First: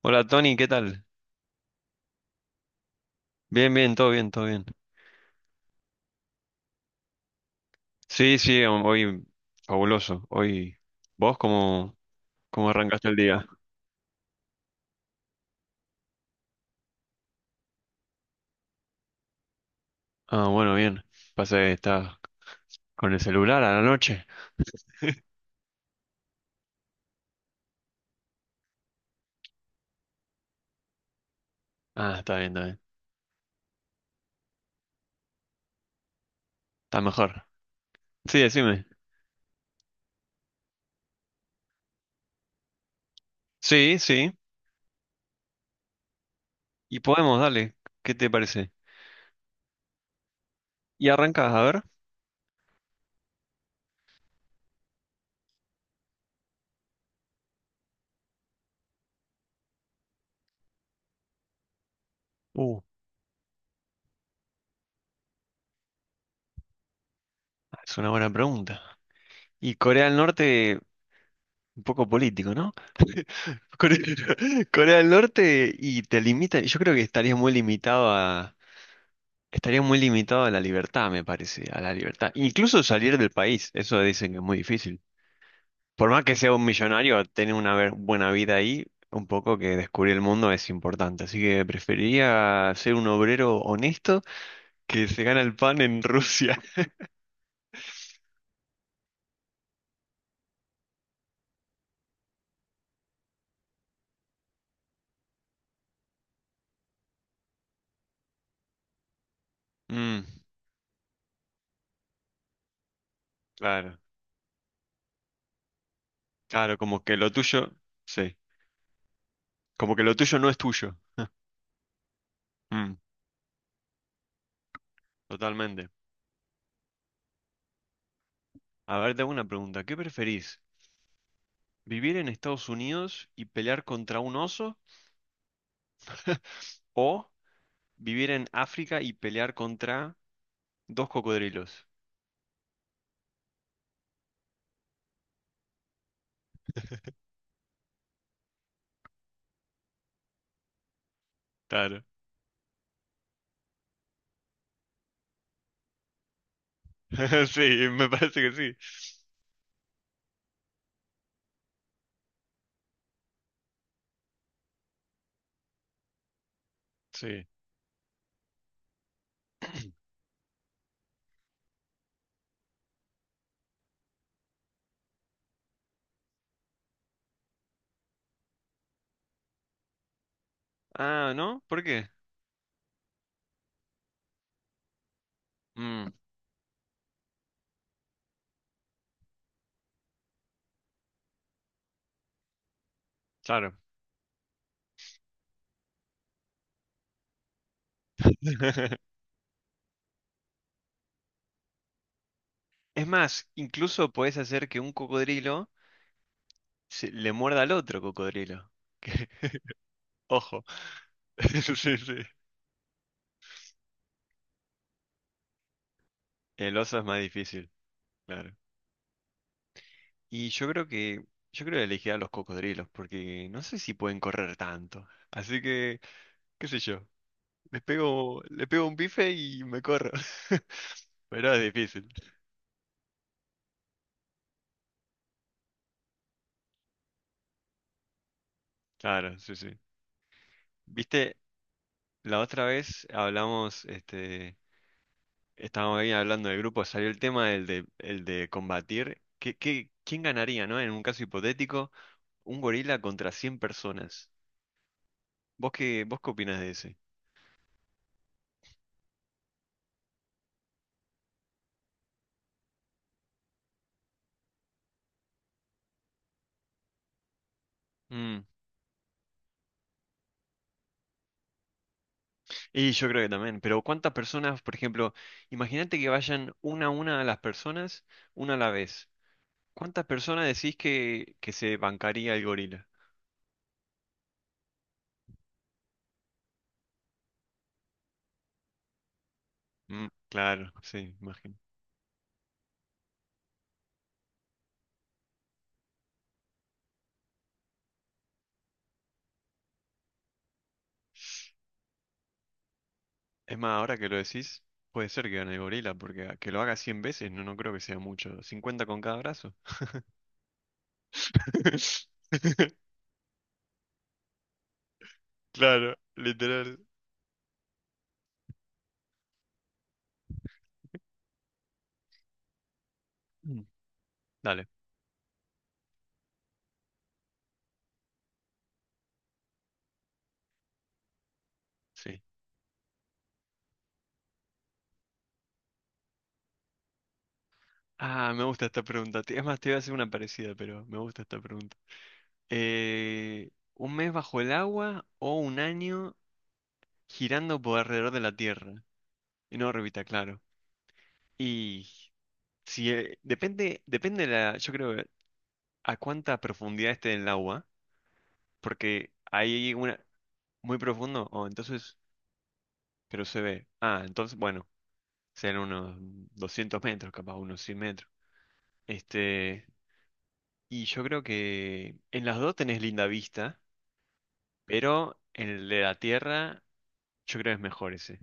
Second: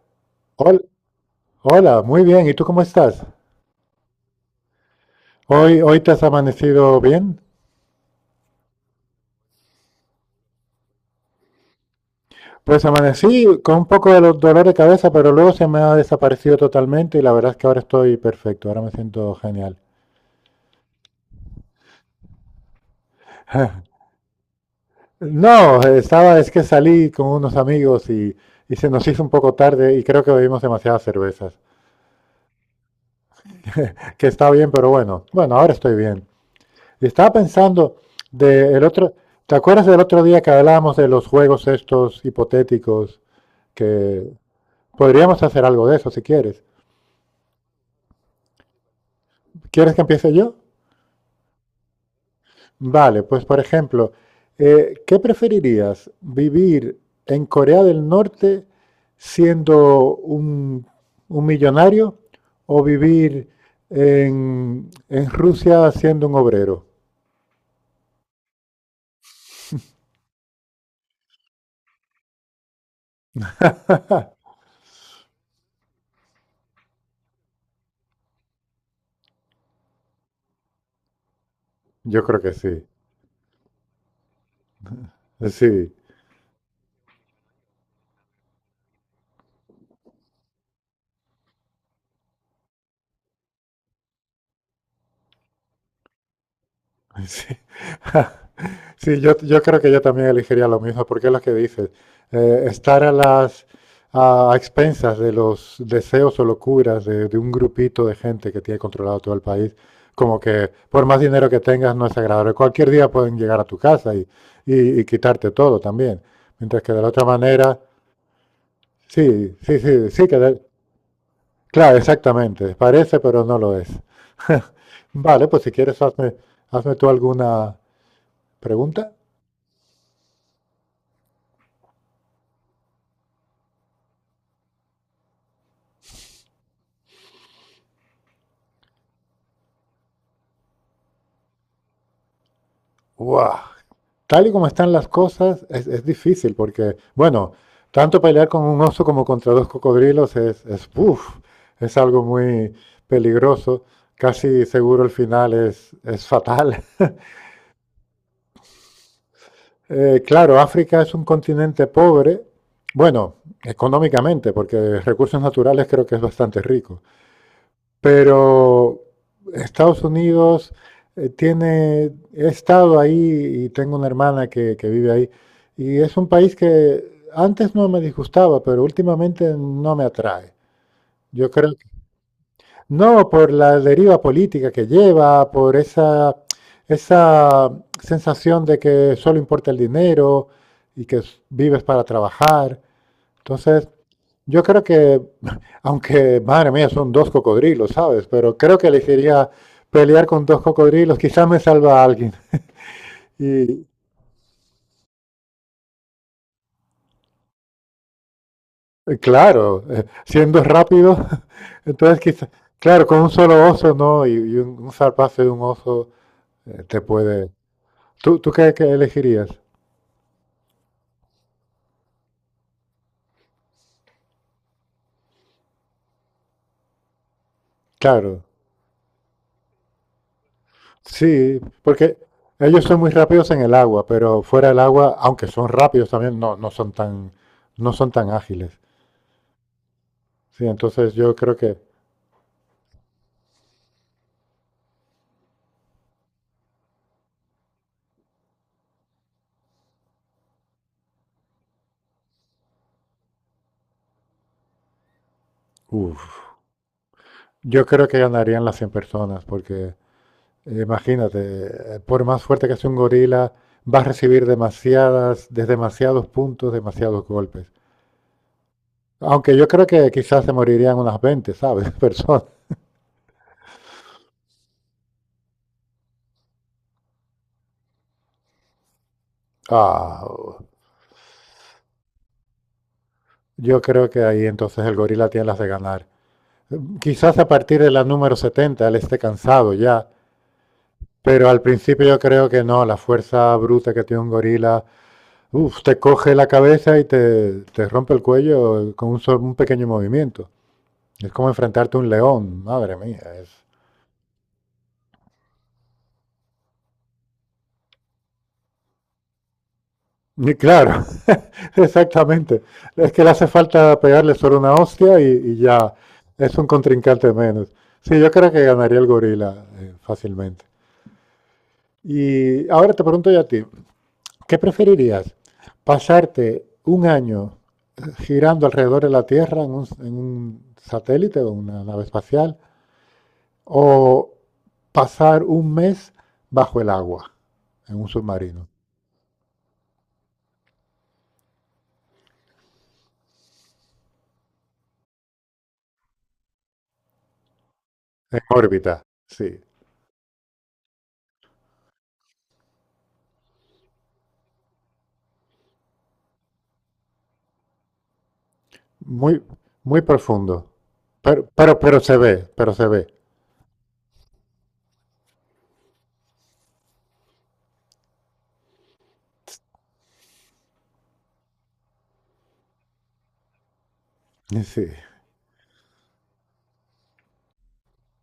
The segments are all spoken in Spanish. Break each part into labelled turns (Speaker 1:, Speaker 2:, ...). Speaker 1: Hola Tony, ¿qué
Speaker 2: Hol-
Speaker 1: tal?
Speaker 2: Hola, muy bien. ¿Y tú cómo estás?
Speaker 1: Bien, bien, todo bien, todo bien.
Speaker 2: Hoy te has amanecido bien.
Speaker 1: Sí, sí, hoy fabuloso. Hoy, ¿vos cómo
Speaker 2: Pues
Speaker 1: arrancaste el día?
Speaker 2: amanecí con un poco de dolor de cabeza, pero luego se me ha desaparecido totalmente y la verdad es que ahora estoy perfecto. Ahora me siento genial.
Speaker 1: Ah, bueno, bien. Pasa que estás con el celular a la noche.
Speaker 2: No, estaba, es que salí con unos amigos y se nos hizo un poco tarde y creo que bebimos demasiadas cervezas.
Speaker 1: Ah, está bien, está bien.
Speaker 2: Que está bien, pero bueno, bueno, ahora estoy bien.
Speaker 1: Está
Speaker 2: Y estaba
Speaker 1: mejor.
Speaker 2: pensando,
Speaker 1: Sí,
Speaker 2: de el
Speaker 1: decime.
Speaker 2: otro, ¿te acuerdas del otro día que hablábamos de los juegos estos hipotéticos?
Speaker 1: Sí,
Speaker 2: Que
Speaker 1: sí.
Speaker 2: Podríamos hacer algo de eso si quieres.
Speaker 1: Y podemos, dale. ¿Qué te parece?
Speaker 2: ¿Quieres que empiece yo?
Speaker 1: Y arrancás, a ver.
Speaker 2: Vale, pues por ejemplo, ¿qué preferirías? ¿Vivir en Corea del Norte siendo un millonario
Speaker 1: Uh,
Speaker 2: o vivir en, Rusia siendo un obrero?
Speaker 1: es una buena pregunta. Y Corea del Norte, un poco político, ¿no? Core- Corea del Norte y te limita. Yo creo que Estaría muy limitado a la libertad, me parece, a la
Speaker 2: Yo
Speaker 1: libertad.
Speaker 2: creo que
Speaker 1: Incluso
Speaker 2: sí.
Speaker 1: salir del país, eso dicen que es muy difícil.
Speaker 2: Sí.
Speaker 1: Por más que sea un millonario, tener una buena vida ahí, un poco que descubrir el mundo es importante. Así que preferiría ser un obrero honesto que se gana el pan en Rusia.
Speaker 2: Sí, sí, yo creo que yo también elegiría lo mismo, porque es lo que dices. Estar a las a expensas de los deseos o locuras de un grupito de gente que tiene controlado todo el país,
Speaker 1: Mm,
Speaker 2: como que por más dinero que tengas no es agradable. Cualquier día pueden llegar a tu
Speaker 1: claro,
Speaker 2: casa y, y quitarte todo también.
Speaker 1: claro,
Speaker 2: Mientras que
Speaker 1: como
Speaker 2: de la
Speaker 1: que
Speaker 2: otra
Speaker 1: lo tuyo,
Speaker 2: manera,
Speaker 1: sí,
Speaker 2: sí, sí,
Speaker 1: como que
Speaker 2: sí,
Speaker 1: lo
Speaker 2: sí,
Speaker 1: tuyo no es tuyo.
Speaker 2: claro, exactamente.
Speaker 1: Mm,
Speaker 2: Parece, pero no lo es. Vale, pues si
Speaker 1: totalmente.
Speaker 2: quieres, hazme tú alguna
Speaker 1: A
Speaker 2: pregunta.
Speaker 1: ver, te hago una pregunta. ¿Qué preferís? ¿Vivir en Estados Unidos y pelear contra un oso? ¿O vivir en África y pelear contra dos cocodrilos?
Speaker 2: Wow, tal y como están las cosas, es difícil porque, bueno, tanto pelear con un oso como contra dos cocodrilos uf, es
Speaker 1: Claro.
Speaker 2: algo muy peligroso. Casi seguro el final es fatal.
Speaker 1: Sí, me parece que sí.
Speaker 2: Claro, África es un continente pobre, bueno, económicamente, porque recursos naturales creo que es bastante rico.
Speaker 1: Sí.
Speaker 2: Pero Estados Unidos tiene, he estado ahí y tengo una hermana que vive ahí, y es un país que antes no me disgustaba, pero últimamente no me atrae.
Speaker 1: Ah,
Speaker 2: Yo
Speaker 1: ¿no?
Speaker 2: creo
Speaker 1: ¿Por
Speaker 2: que
Speaker 1: qué?
Speaker 2: no por la deriva política que lleva, por
Speaker 1: Mm,
Speaker 2: esa, sensación de que solo importa el dinero y que vives para trabajar.
Speaker 1: claro.
Speaker 2: Entonces, yo creo que, aunque, madre mía, son dos cocodrilos, ¿sabes? Pero creo que elegiría pelear con dos cocodrilos, quizás me salva a alguien.
Speaker 1: Es más,
Speaker 2: Y
Speaker 1: incluso podés hacer que un cocodrilo le muerda al otro cocodrilo.
Speaker 2: claro, siendo
Speaker 1: Ojo.
Speaker 2: rápido,
Speaker 1: Sí, sí,
Speaker 2: entonces quizás, claro, con un solo oso, ¿no? Y un zarpazo de un oso
Speaker 1: el oso
Speaker 2: te
Speaker 1: es más
Speaker 2: puede...
Speaker 1: difícil.
Speaker 2: ¿Tú
Speaker 1: Claro.
Speaker 2: qué elegirías?
Speaker 1: Y yo creo que elegiré a los cocodrilos porque no sé si pueden correr tanto. Así que, qué sé yo.
Speaker 2: Claro,
Speaker 1: Le pego un bife y me corro. Pero
Speaker 2: sí,
Speaker 1: es difícil.
Speaker 2: porque ellos son muy rápidos en el agua, pero fuera del agua, aunque son rápidos también, no son tan, no son tan ágiles.
Speaker 1: Claro, sí, sí.
Speaker 2: Sí, entonces yo
Speaker 1: Viste,
Speaker 2: creo que...
Speaker 1: la otra vez hablamos, este, estábamos ahí hablando del grupo, salió el tema el de combatir. ¿Quién ganaría, no? En un caso hipotético, un gorila contra 100 personas. ¿Vos qué, vos
Speaker 2: Uf.
Speaker 1: qué opinás de ese?
Speaker 2: Yo creo que ganarían las 100 personas, porque imagínate, por más fuerte que sea un gorila, va a recibir de demasiados puntos, demasiados golpes.
Speaker 1: Mm,
Speaker 2: Aunque yo creo que quizás se morirían unas 20, ¿sabes? Personas.
Speaker 1: Y yo creo que también. Pero ¿cuántas personas, por ejemplo, imagínate que vayan una a las personas, una a la vez. ¿Cuántas
Speaker 2: Ah,
Speaker 1: personas decís que se bancaría el gorila?
Speaker 2: yo creo que ahí entonces el gorila tiene las de ganar. Quizás a partir de la número 70 él esté cansado
Speaker 1: Mm,
Speaker 2: ya,
Speaker 1: claro, sí,
Speaker 2: pero
Speaker 1: imagino.
Speaker 2: al principio yo creo que no, la fuerza bruta que tiene un gorila, uf, te coge la cabeza y te rompe el cuello con un pequeño movimiento. Es como enfrentarte a un león, madre mía. Es...
Speaker 1: Es más, ahora que lo decís, puede ser que gane el gorila, porque que lo haga 100 veces no creo que sea mucho. 50 con cada brazo.
Speaker 2: Y claro, exactamente. Es que le hace falta pegarle solo una hostia y, ya
Speaker 1: Claro,
Speaker 2: es un
Speaker 1: literal.
Speaker 2: contrincante menos. Sí, yo creo que ganaría el gorila fácilmente. Y ahora te pregunto yo a
Speaker 1: Mm.
Speaker 2: ti, ¿qué
Speaker 1: Dale,
Speaker 2: preferirías? ¿Pasarte un año girando alrededor de la Tierra en un satélite o una nave
Speaker 1: sí.
Speaker 2: espacial? ¿O pasar un mes bajo el agua en un
Speaker 1: Ah, me gusta
Speaker 2: submarino,
Speaker 1: esta pregunta. Es más, te iba a hacer una parecida, pero me gusta esta pregunta. ¿Un mes bajo el agua o un año girando por alrededor de la
Speaker 2: en
Speaker 1: Tierra?
Speaker 2: órbita? Sí,
Speaker 1: En órbita, claro. Y si depende la, yo creo, que a cuánta profundidad esté en el agua. Porque
Speaker 2: muy,
Speaker 1: hay una
Speaker 2: muy profundo,
Speaker 1: muy profundo,
Speaker 2: pero,
Speaker 1: o
Speaker 2: pero,
Speaker 1: entonces,
Speaker 2: pero se ve, pero se ve,
Speaker 1: pero se ve. Ah, entonces, bueno, serán unos 200 metros, capaz unos 100 metros. Este, y yo creo que en las dos tenés linda vista,
Speaker 2: sí,
Speaker 1: pero en el de la Tierra yo creo que es mejor ese.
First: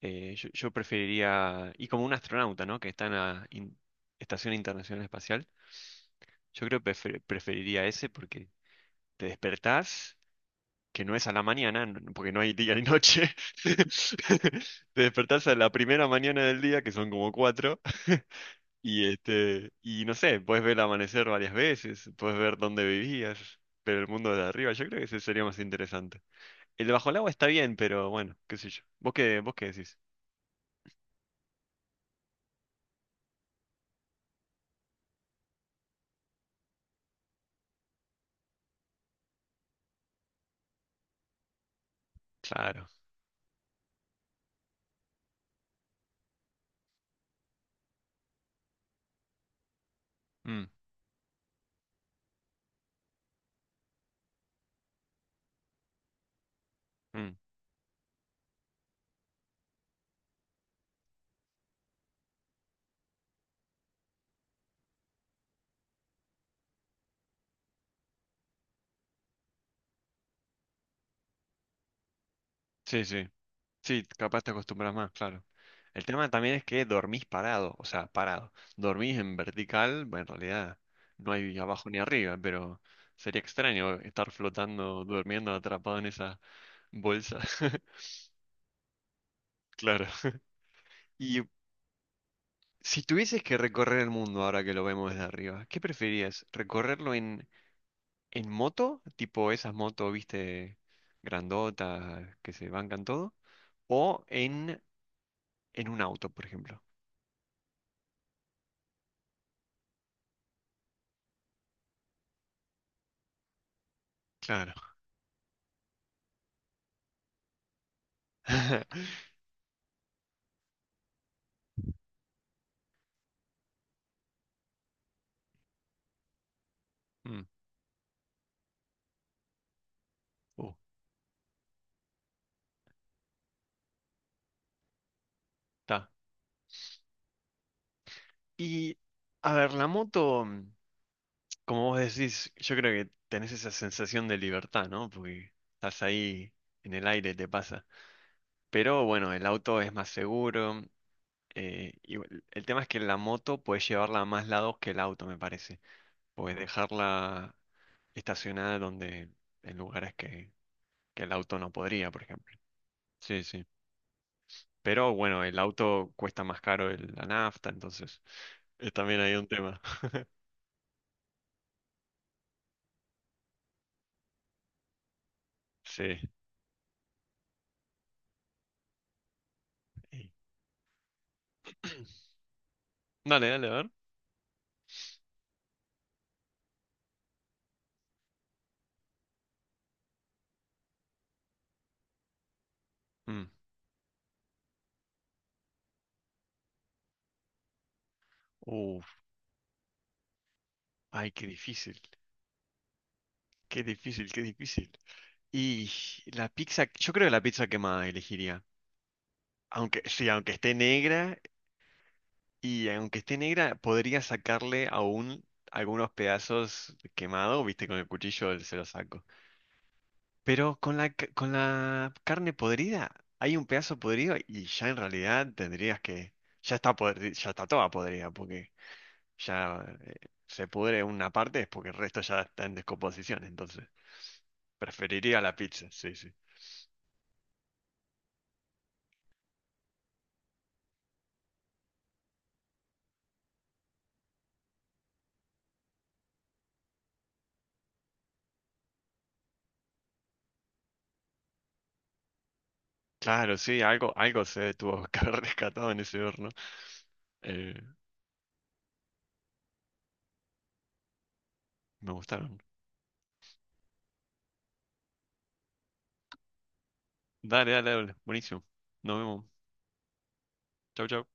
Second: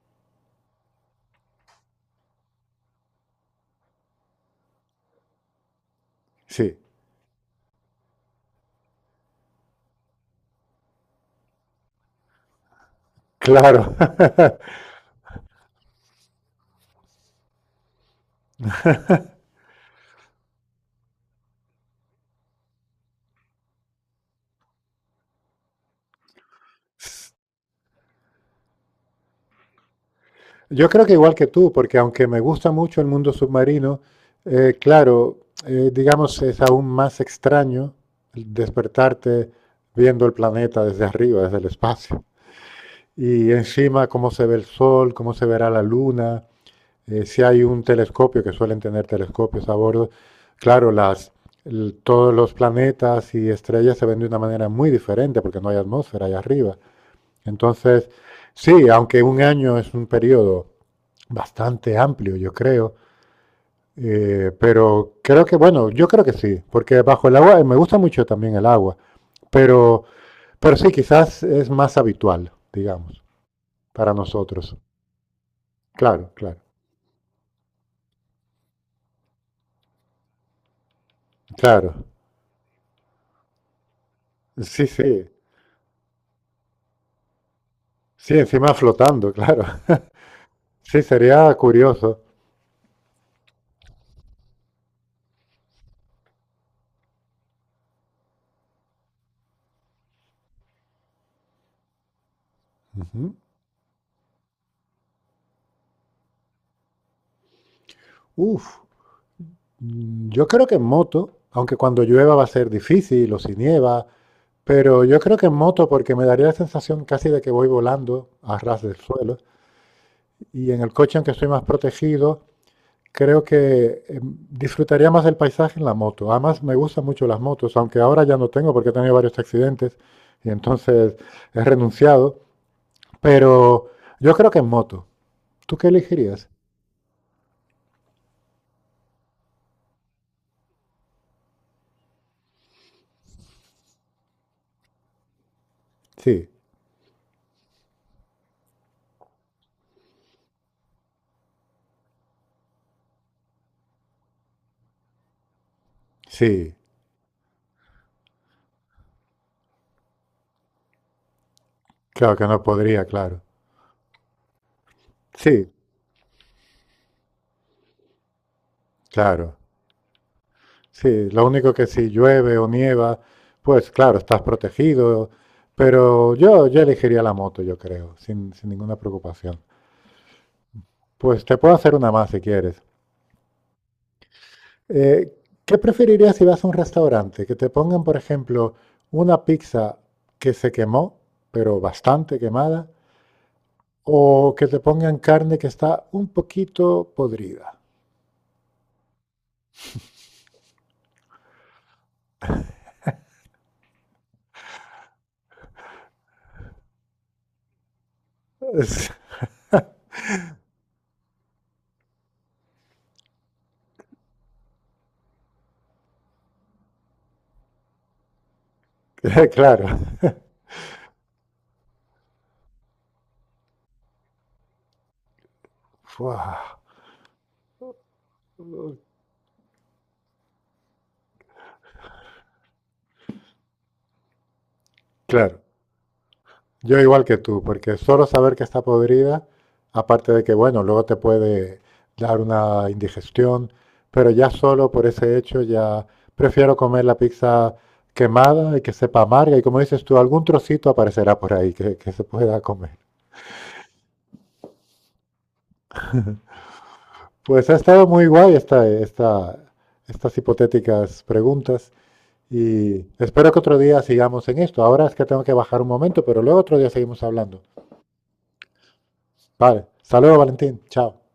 Speaker 1: Yo preferiría, y como un astronauta, ¿no? Que está en la Estación Internacional Espacial, yo
Speaker 2: sí,
Speaker 1: creo que preferiría ese porque te despertás que no es a la mañana, porque no hay día ni noche.
Speaker 2: claro.
Speaker 1: Te despertás a la primera mañana del día, que son como cuatro. Y este, y no sé, puedes ver el amanecer varias veces, puedes ver dónde vivías, pero el mundo de arriba, yo creo que ese sería más interesante. El de bajo el agua está bien, pero bueno, qué sé yo. ¿Vos qué decís?
Speaker 2: Yo creo que igual que tú, porque aunque me gusta mucho el mundo submarino, claro, digamos, es aún más extraño el despertarte viendo el planeta desde arriba, desde el espacio.
Speaker 1: Claro.
Speaker 2: Y encima cómo se ve el sol, cómo se verá la luna, si hay un telescopio, que suelen tener telescopios a bordo,
Speaker 1: Mm,
Speaker 2: claro, todos los planetas y estrellas se ven de una manera muy diferente porque no hay atmósfera allá arriba.
Speaker 1: mm.
Speaker 2: Entonces, sí, aunque un año es un periodo bastante amplio, yo creo, pero creo que, bueno, yo creo que sí, porque bajo el agua, me gusta mucho también el agua, pero, pero sí, quizás es más habitual,
Speaker 1: Sí,
Speaker 2: digamos,
Speaker 1: sí. Sí,
Speaker 2: para
Speaker 1: capaz te
Speaker 2: nosotros.
Speaker 1: acostumbras más, claro. El tema
Speaker 2: Claro,
Speaker 1: también
Speaker 2: claro,
Speaker 1: es que dormís parado, o sea, parado. Dormís en vertical, bueno, en realidad no hay abajo
Speaker 2: claro.
Speaker 1: ni arriba, pero sería extraño estar
Speaker 2: Sí,
Speaker 1: flotando,
Speaker 2: sí.
Speaker 1: durmiendo, atrapado en esa bolsa.
Speaker 2: Sí, encima flotando, claro.
Speaker 1: Claro.
Speaker 2: Sí,
Speaker 1: Y
Speaker 2: sería curioso.
Speaker 1: si tuvieses que recorrer el mundo ahora que lo vemos desde arriba, ¿qué preferirías? ¿Recorrerlo en, moto? Tipo esas motos, viste, grandotas, que se bancan todo.
Speaker 2: Ujú.
Speaker 1: ¿O en, un auto, por ejemplo?
Speaker 2: Uf, yo creo que en moto, aunque cuando llueva va a ser difícil o si nieva,
Speaker 1: Claro.
Speaker 2: pero yo creo que en moto porque me daría la sensación casi de que voy volando a ras del suelo, y en el coche, aunque estoy más protegido, creo que disfrutaría más del paisaje en la moto. Además, me gustan mucho las motos, aunque ahora ya no tengo porque he tenido varios accidentes y
Speaker 1: Uh,
Speaker 2: entonces he renunciado, pero yo creo que en moto. ¿Tú qué
Speaker 1: Está.
Speaker 2: elegirías?
Speaker 1: Y, a ver, la moto, como vos decís, yo creo que tenés esa sensación de libertad, ¿no? Porque estás
Speaker 2: Sí,
Speaker 1: ahí en el aire, te pasa. Pero bueno, el auto es más seguro. Y el tema es que la moto puedes llevarla a más lados que el auto, me parece. Puedes
Speaker 2: sí,
Speaker 1: dejarla estacionada donde, en lugares que el auto no podría, por
Speaker 2: claro que
Speaker 1: ejemplo.
Speaker 2: no podría, claro.
Speaker 1: Sí, sí. Pero bueno, el
Speaker 2: Sí,
Speaker 1: auto cuesta más caro la nafta, entonces también hay un
Speaker 2: claro.
Speaker 1: tema.
Speaker 2: Sí, lo único que si llueve o nieva, pues claro, estás protegido,
Speaker 1: Sí.
Speaker 2: pero yo, elegiría la moto, yo creo, sin ninguna preocupación. Pues te puedo hacer una más si quieres.
Speaker 1: Dale, dale, a ver.
Speaker 2: Eh, ¿Qué preferirías si vas a un restaurante? Que te pongan, por ejemplo, una pizza que se quemó, pero bastante quemada,
Speaker 1: Mm.
Speaker 2: o que te pongan carne que está un poquito podrida.
Speaker 1: Uf, ay, qué difícil. Qué difícil, qué difícil. Y la pizza, yo creo que la pizza quemada elegiría.
Speaker 2: Es-
Speaker 1: Aunque, sí, aunque esté negra, y aunque esté negra, podría sacarle aún algunos pedazos quemados, viste, con el cuchillo se los saco.
Speaker 2: Claro,
Speaker 1: Pero con la carne podrida, hay un pedazo podrido y ya en realidad tendrías que,
Speaker 2: fua.
Speaker 1: ya está toda podrida, porque ya se pudre una parte es porque el resto ya está en descomposición, entonces preferiría la
Speaker 2: Claro,
Speaker 1: pizza, sí, sí.
Speaker 2: yo igual que tú, porque solo saber que está podrida, aparte de que, bueno, luego te puede dar una indigestión, pero ya solo por ese hecho ya prefiero comer la pizza quemada y que sepa amarga y como dices tú, algún trocito aparecerá por ahí que se pueda comer.
Speaker 1: Claro, sí, algo se tuvo que haber rescatado en ese horno.
Speaker 2: Pues
Speaker 1: Eh,
Speaker 2: ha estado muy guay estas hipotéticas preguntas
Speaker 1: Me gustaron.
Speaker 2: y espero que otro día sigamos en esto. Ahora es que tengo que bajar un momento, pero luego otro día seguimos hablando.
Speaker 1: Dale, dale, dale. Buenísimo. Nos vemos.
Speaker 2: Vale, saludos Valentín,
Speaker 1: Chau,
Speaker 2: chao.
Speaker 1: chau.